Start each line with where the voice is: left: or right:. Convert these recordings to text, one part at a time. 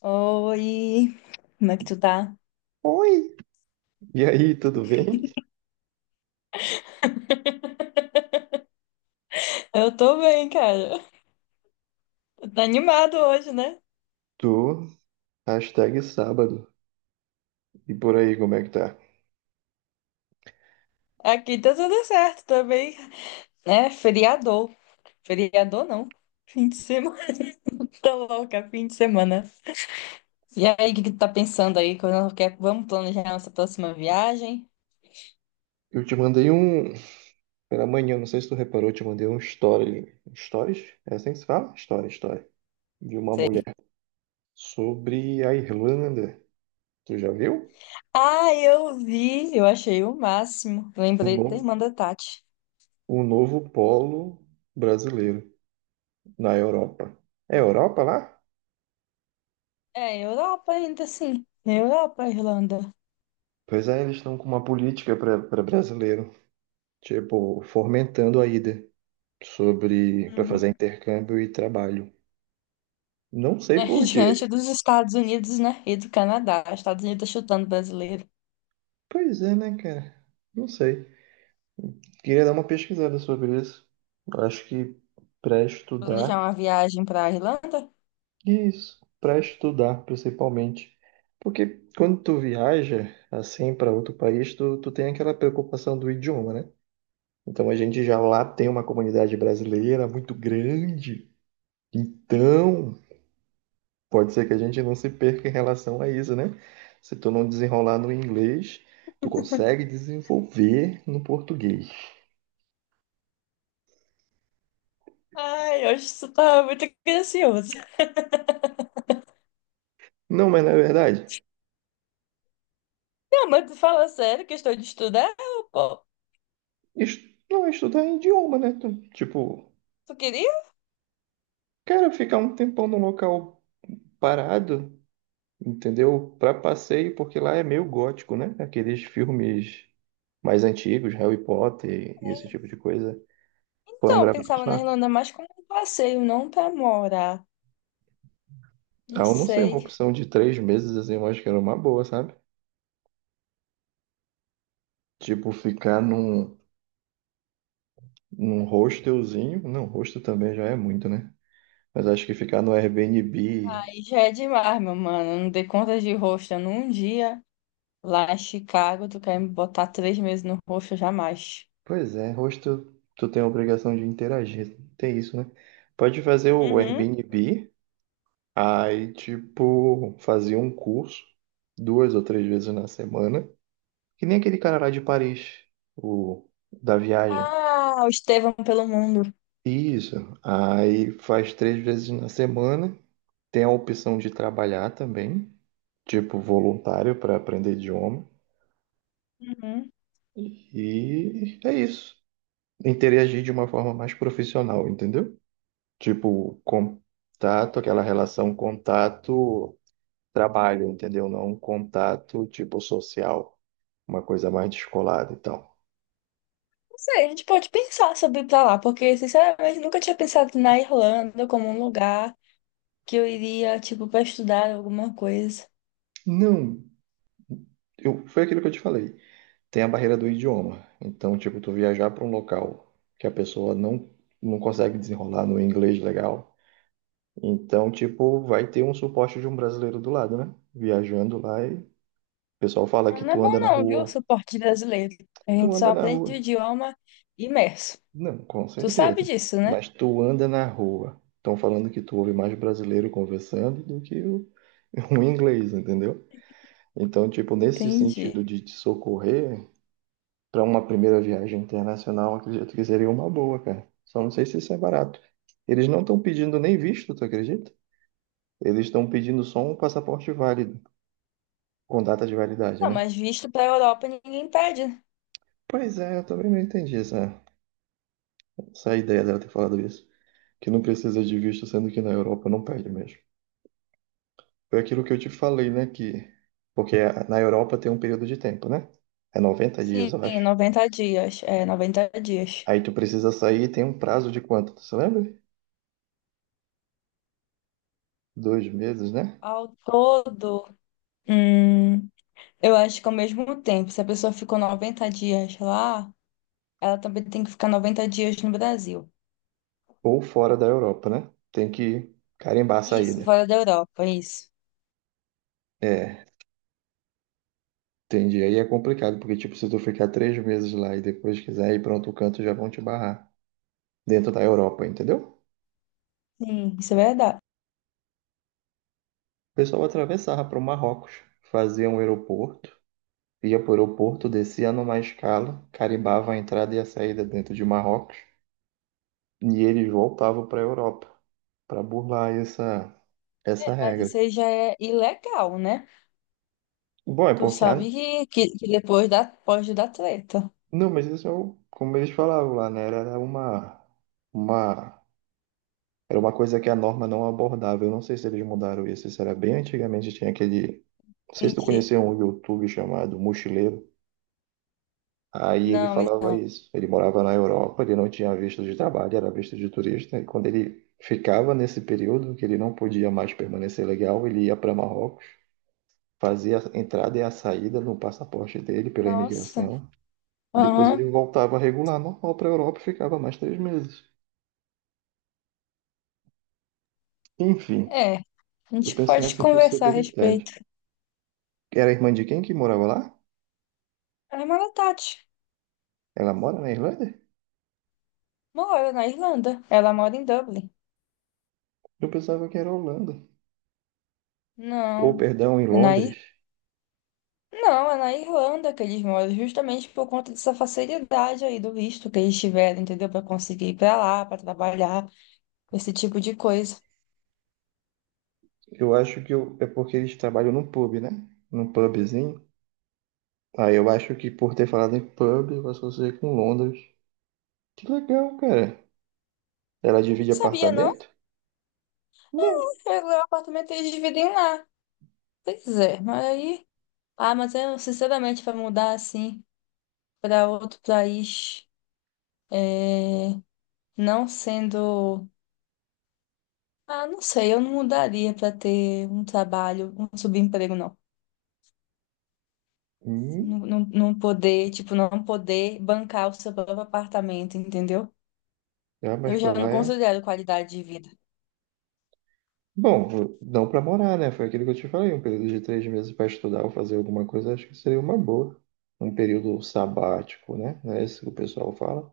left: Oi, como é que tu tá?
right: Oi! E aí, tudo bem?
left: Eu tô bem, cara. Tá animado hoje, né?
right: Tô, hashtag sábado. E por aí, como é que tá?
left: Aqui tá tudo certo também. É, feriador. Feriador não. Fim de semana. Tô louca, fim de semana. E aí, o que que tu tá pensando aí? Quando quer, vamos planejar nossa próxima viagem?
right: Eu te mandei um. Pela manhã, não sei se tu reparou, eu te mandei um story. Stories? É assim que se fala? Story, story. De uma mulher sobre a Irlanda. Tu já viu?
left: Ah, eu vi, eu achei o máximo.
right: O
left: Lembrei
right: novo,
left: da irmã da Tati.
right: o novo polo brasileiro na Europa. É Europa lá?
left: É, Europa ainda assim. Europa, Irlanda.
right: Pois é, eles estão com uma política para brasileiro, tipo, fomentando a ida sobre para fazer intercâmbio e trabalho. Não sei
left: É
right: por
left: diante
right: quê.
left: dos Estados Unidos, né? E do Canadá. Estados Unidos tá chutando brasileiro.
right: Pois é, né, cara? Não sei. Queria dar uma pesquisada sobre isso. Eu acho que para
left: Planejar
right: estudar,
left: uma viagem pra Irlanda?
right: isso, para estudar principalmente. Porque quando tu viaja assim para outro país, tu tem aquela preocupação do idioma, né? Então a gente já lá tem uma comunidade brasileira muito grande. Então, pode ser que a gente não se perca em relação a isso, né? Se tu não desenrolar no inglês, tu consegue desenvolver no português.
left: Ai, eu acho que isso tá muito gracioso.
right: Não, mas na verdade,
left: Não, mas tu fala sério, questão de estudar, pô.
right: não é estudar é idioma, né? Tipo,
left: Tu queria?
right: cara, ficar um tempão num local parado, entendeu? Pra passeio, porque lá é meio gótico, né? Aqueles filmes mais antigos, Harry Potter e esse tipo de coisa, foram
left: Então, eu
right: gravados
left: pensava na
right: lá.
left: Irlanda mais como um passeio, não pra morar.
right: Ah,
left: Não
right: eu não sei, uma
left: sei.
right: opção de 3 meses, assim, eu acho que era uma boa, sabe? Tipo, num hostelzinho. Não, hostel também já é muito, né? Mas acho que ficar no Airbnb.
left: Aí já é demais, meu mano. Eu não dei conta de rosto num dia. Lá em Chicago, tu quer me botar 3 meses no rosto, jamais.
right: Pois é, rosto, tu tem a obrigação de interagir, tem isso, né? Pode fazer o
left: Uhum.
right: Airbnb, aí, tipo, fazer um curso 2 ou 3 vezes na semana, que nem aquele cara lá de Paris, o da viagem.
left: Ah, o Estevão pelo mundo.
right: Isso, aí faz 3 vezes na semana, tem a opção de trabalhar também, tipo, voluntário para aprender idioma,
left: Uhum.
right: e é isso. Interagir de uma forma mais profissional, entendeu? Tipo, contato, aquela relação contato-trabalho, entendeu? Não um contato tipo social, uma coisa mais descolada e tal.
left: Sei, a gente pode pensar sobre ir pra lá, porque, sinceramente, nunca tinha pensado na Irlanda como um lugar que eu iria, tipo, pra estudar alguma coisa.
right: Não, eu, foi aquilo que eu te falei. Tem a barreira do idioma. Então, tipo, tu viajar para um local que a pessoa não, não consegue desenrolar no inglês legal. Então, tipo, vai ter um suporte de um brasileiro do lado, né? Viajando lá e o pessoal fala que
left: Não é
right: tu
left: bom
right: anda na
left: não, viu, o
right: rua.
left: suporte brasileiro. A
right: Tu
left: gente só
right: anda na
left: aprende
right: rua.
left: o idioma imerso.
right: Não, com
left: Tu sabe
right: certeza.
left: disso, né?
right: Mas tu anda na rua. Estão falando que tu ouve mais brasileiro conversando do que o inglês, entendeu? Então, tipo, nesse
left: Entendi.
right: sentido de te socorrer, para uma primeira viagem internacional, acredito que seria uma boa, cara. Só não sei se isso é barato. Eles não estão pedindo nem visto, tu acredita? Eles estão pedindo só um passaporte válido, com data de validade,
left: Não,
right: né?
left: mas visto pra Europa ninguém pede.
right: Pois é, eu também não entendi essa ideia dela ter falado isso. Que não precisa de visto, sendo que na Europa não pede mesmo. Foi aquilo que eu te falei, né? Que, porque na Europa tem um período de tempo, né? É 90 dias,
left: Sim,
right: eu acho.
left: 90 dias. É, 90 dias.
right: Aí tu precisa sair e tem um prazo de quanto? Tu se lembra? 2 meses, né?
left: Ao todo, hum, eu acho que ao mesmo tempo, se a pessoa ficou 90 dias lá, ela também tem que ficar 90 dias no Brasil.
right: Ou fora da Europa, né? Tem que carimbar a
left: Isso,
right: saída.
left: fora da Europa, isso.
right: É, entendi. Aí é complicado, porque, tipo, se tu ficar 3 meses lá e depois quiser ir para outro canto, já vão te barrar. Dentro da Europa, entendeu?
left: Sim, isso é verdade.
right: O pessoal atravessava para o Marrocos, fazia um aeroporto, ia para o aeroporto, descia numa escala, carimbava a entrada e a saída dentro de Marrocos. E eles voltavam para a Europa para burlar essa
left: Mas isso
right: regra.
left: aí já é ilegal, né?
right: Bom, é
left: Tu
right: porque a...
left: sabe que depois pode dar treta.
right: Não, mas isso é o... Como eles falavam lá, né? Uma era uma coisa que a norma não abordava. Eu não sei se eles mudaram isso. Isso era bem antigamente, tinha aquele, não sei se tu
left: Entendi.
right: conheceu um YouTube chamado Mochileiro. Aí ele
left: Não, isso...
right: falava isso. Ele morava na Europa, ele não tinha visto de trabalho, era visto de turista. E quando ele ficava nesse período que ele não podia mais permanecer legal, ele ia para Marrocos. Fazia a entrada e a saída no passaporte dele pela
left: Nossa.
right: imigração. Depois ele
left: Aham.
right: voltava regular normal para a Europa e ficava mais 3 meses. Enfim,
left: É. A
right: eu
left: gente
right: pensei
left: pode
right: nessa
left: conversar a respeito.
right: possibilidade. Era irmã de quem que morava lá?
left: A irmã da Tati
right: Ela mora na Irlanda?
left: mora na Irlanda. Ela mora em Dublin.
right: Eu pensava que era Holanda. Ou,
left: Não,
right: perdão, em
left: é na
right: Londres.
left: Ir... Não, é na Irlanda que eles moram, justamente por conta dessa facilidade aí do visto que eles tiveram, entendeu? Para conseguir ir para lá, para trabalhar, esse tipo de coisa.
right: Eu acho que eu- É porque eles trabalham num pub, né? Num pubzinho. Aí eu acho que por ter falado em pub, eu associei com Londres. Que legal, cara. Ela
left: Não
right: divide
left: sabia, não.
right: apartamento? Não.
left: Pegou o apartamento e eles dividem lá. Pois é, mas aí. Ah, mas eu, sinceramente, para mudar assim para outro país, é, não sendo. Ah, não sei, eu não mudaria para ter um trabalho, um subemprego, não.
right: Hum,
left: Não, não. Não poder, tipo, não poder bancar o seu próprio apartamento, entendeu?
right: ah, mas
left: Eu
right: pra
left: já não
right: lá é...
left: considero qualidade de vida.
right: Bom, não para morar, né? Foi aquilo que eu te falei, um período de 3 meses para estudar ou fazer alguma coisa, acho que seria uma boa. Um período sabático, né? Não é isso que o pessoal fala.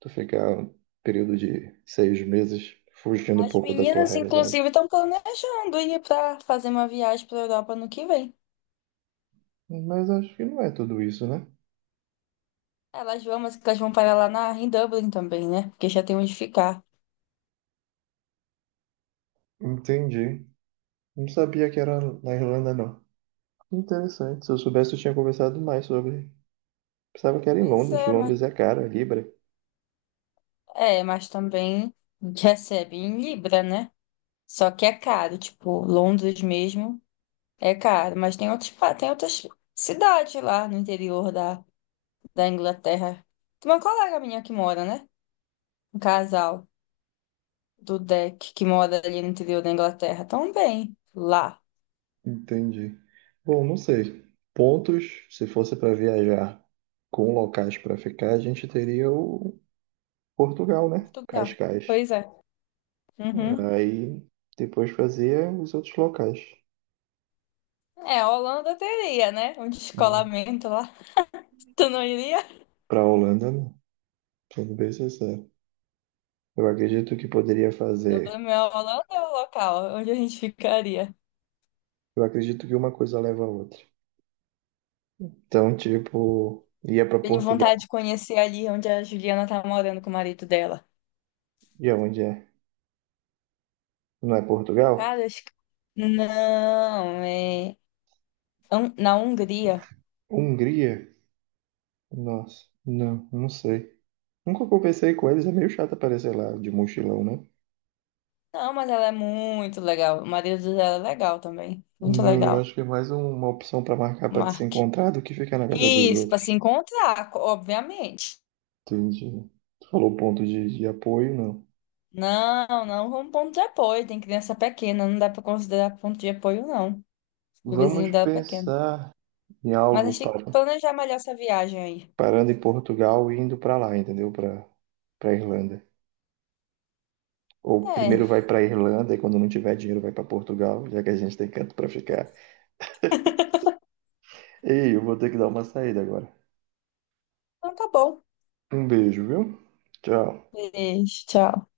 right: Tu ficar um período de 6 meses fugindo um
left: As
right: pouco da tua
left: meninas,
right: realidade.
left: inclusive, estão planejando ir para fazer uma viagem para a Europa no que vem.
right: Mas acho que não é tudo isso, né?
left: Elas vão, mas elas vão parar lá em Dublin também, né? Porque já tem onde ficar.
right: Entendi. Não sabia que era na Irlanda, não. Interessante. Se eu soubesse, eu tinha conversado mais sobre. Pensava que era em
left: Pois
right: Londres. Londres é cara, libra.
left: é, mas também recebe em Libra, né? Só que é caro, tipo, Londres mesmo é caro, mas tem outros, tem outras cidades lá no interior da Inglaterra. Tem uma colega minha que mora, né? Um casal do deck que mora ali no interior da Inglaterra também, lá,
right: Entendi. Bom, não sei. Pontos, se fosse para viajar com locais para ficar, a gente teria o Portugal, né?
left: Portugal.
right: Cascais.
left: Pois é. Uhum.
right: Aí depois fazia os outros locais.
left: É, a Holanda teria, né? Um descolamento lá. Tu não iria?
right: Para Holanda, não. Sendo bem sincero. Eu acredito que poderia fazer.
left: Dublin é o local onde a gente ficaria.
right: Eu acredito que uma coisa leva a outra. Então, tipo, ia para
left: Tenho
right: Portugal.
left: vontade de conhecer ali onde a Juliana tá morando com o marido dela.
right: E aonde é? Não é Portugal?
left: Cara, acho que... Não, é... na Hungria.
right: Hungria? Nossa, não, não sei. Nunca conversei com eles, é meio chato aparecer lá de mochilão, né?
left: Não, mas ela é muito legal. O marido dela é legal também. Muito
right: Não, eu
left: legal.
right: acho que é mais uma opção pra marcar pra te se
left: Mark.
right: encontrar do que ficar na casa dos
left: Isso, para
right: outros.
left: se encontrar, obviamente.
right: Entendi. Tu falou ponto de apoio, não.
left: Não, não como ponto de apoio. Tem criança pequena, não dá para considerar ponto de apoio, não. O
right: Vamos
left: vizinho dela é pequeno.
right: pensar em
left: Mas a
right: algo
left: gente tem que
right: para,
left: planejar melhor essa viagem aí.
right: parando em Portugal e indo pra lá, entendeu? Pra Para Irlanda. Ou
left: É,
right: primeiro vai pra Irlanda e quando não tiver dinheiro vai pra Portugal, já que a gente tem canto pra ficar. Ei, eu vou ter que dar uma saída agora.
left: então tá bom.
right: Um beijo, viu? Tchau.
left: Beijo, tchau.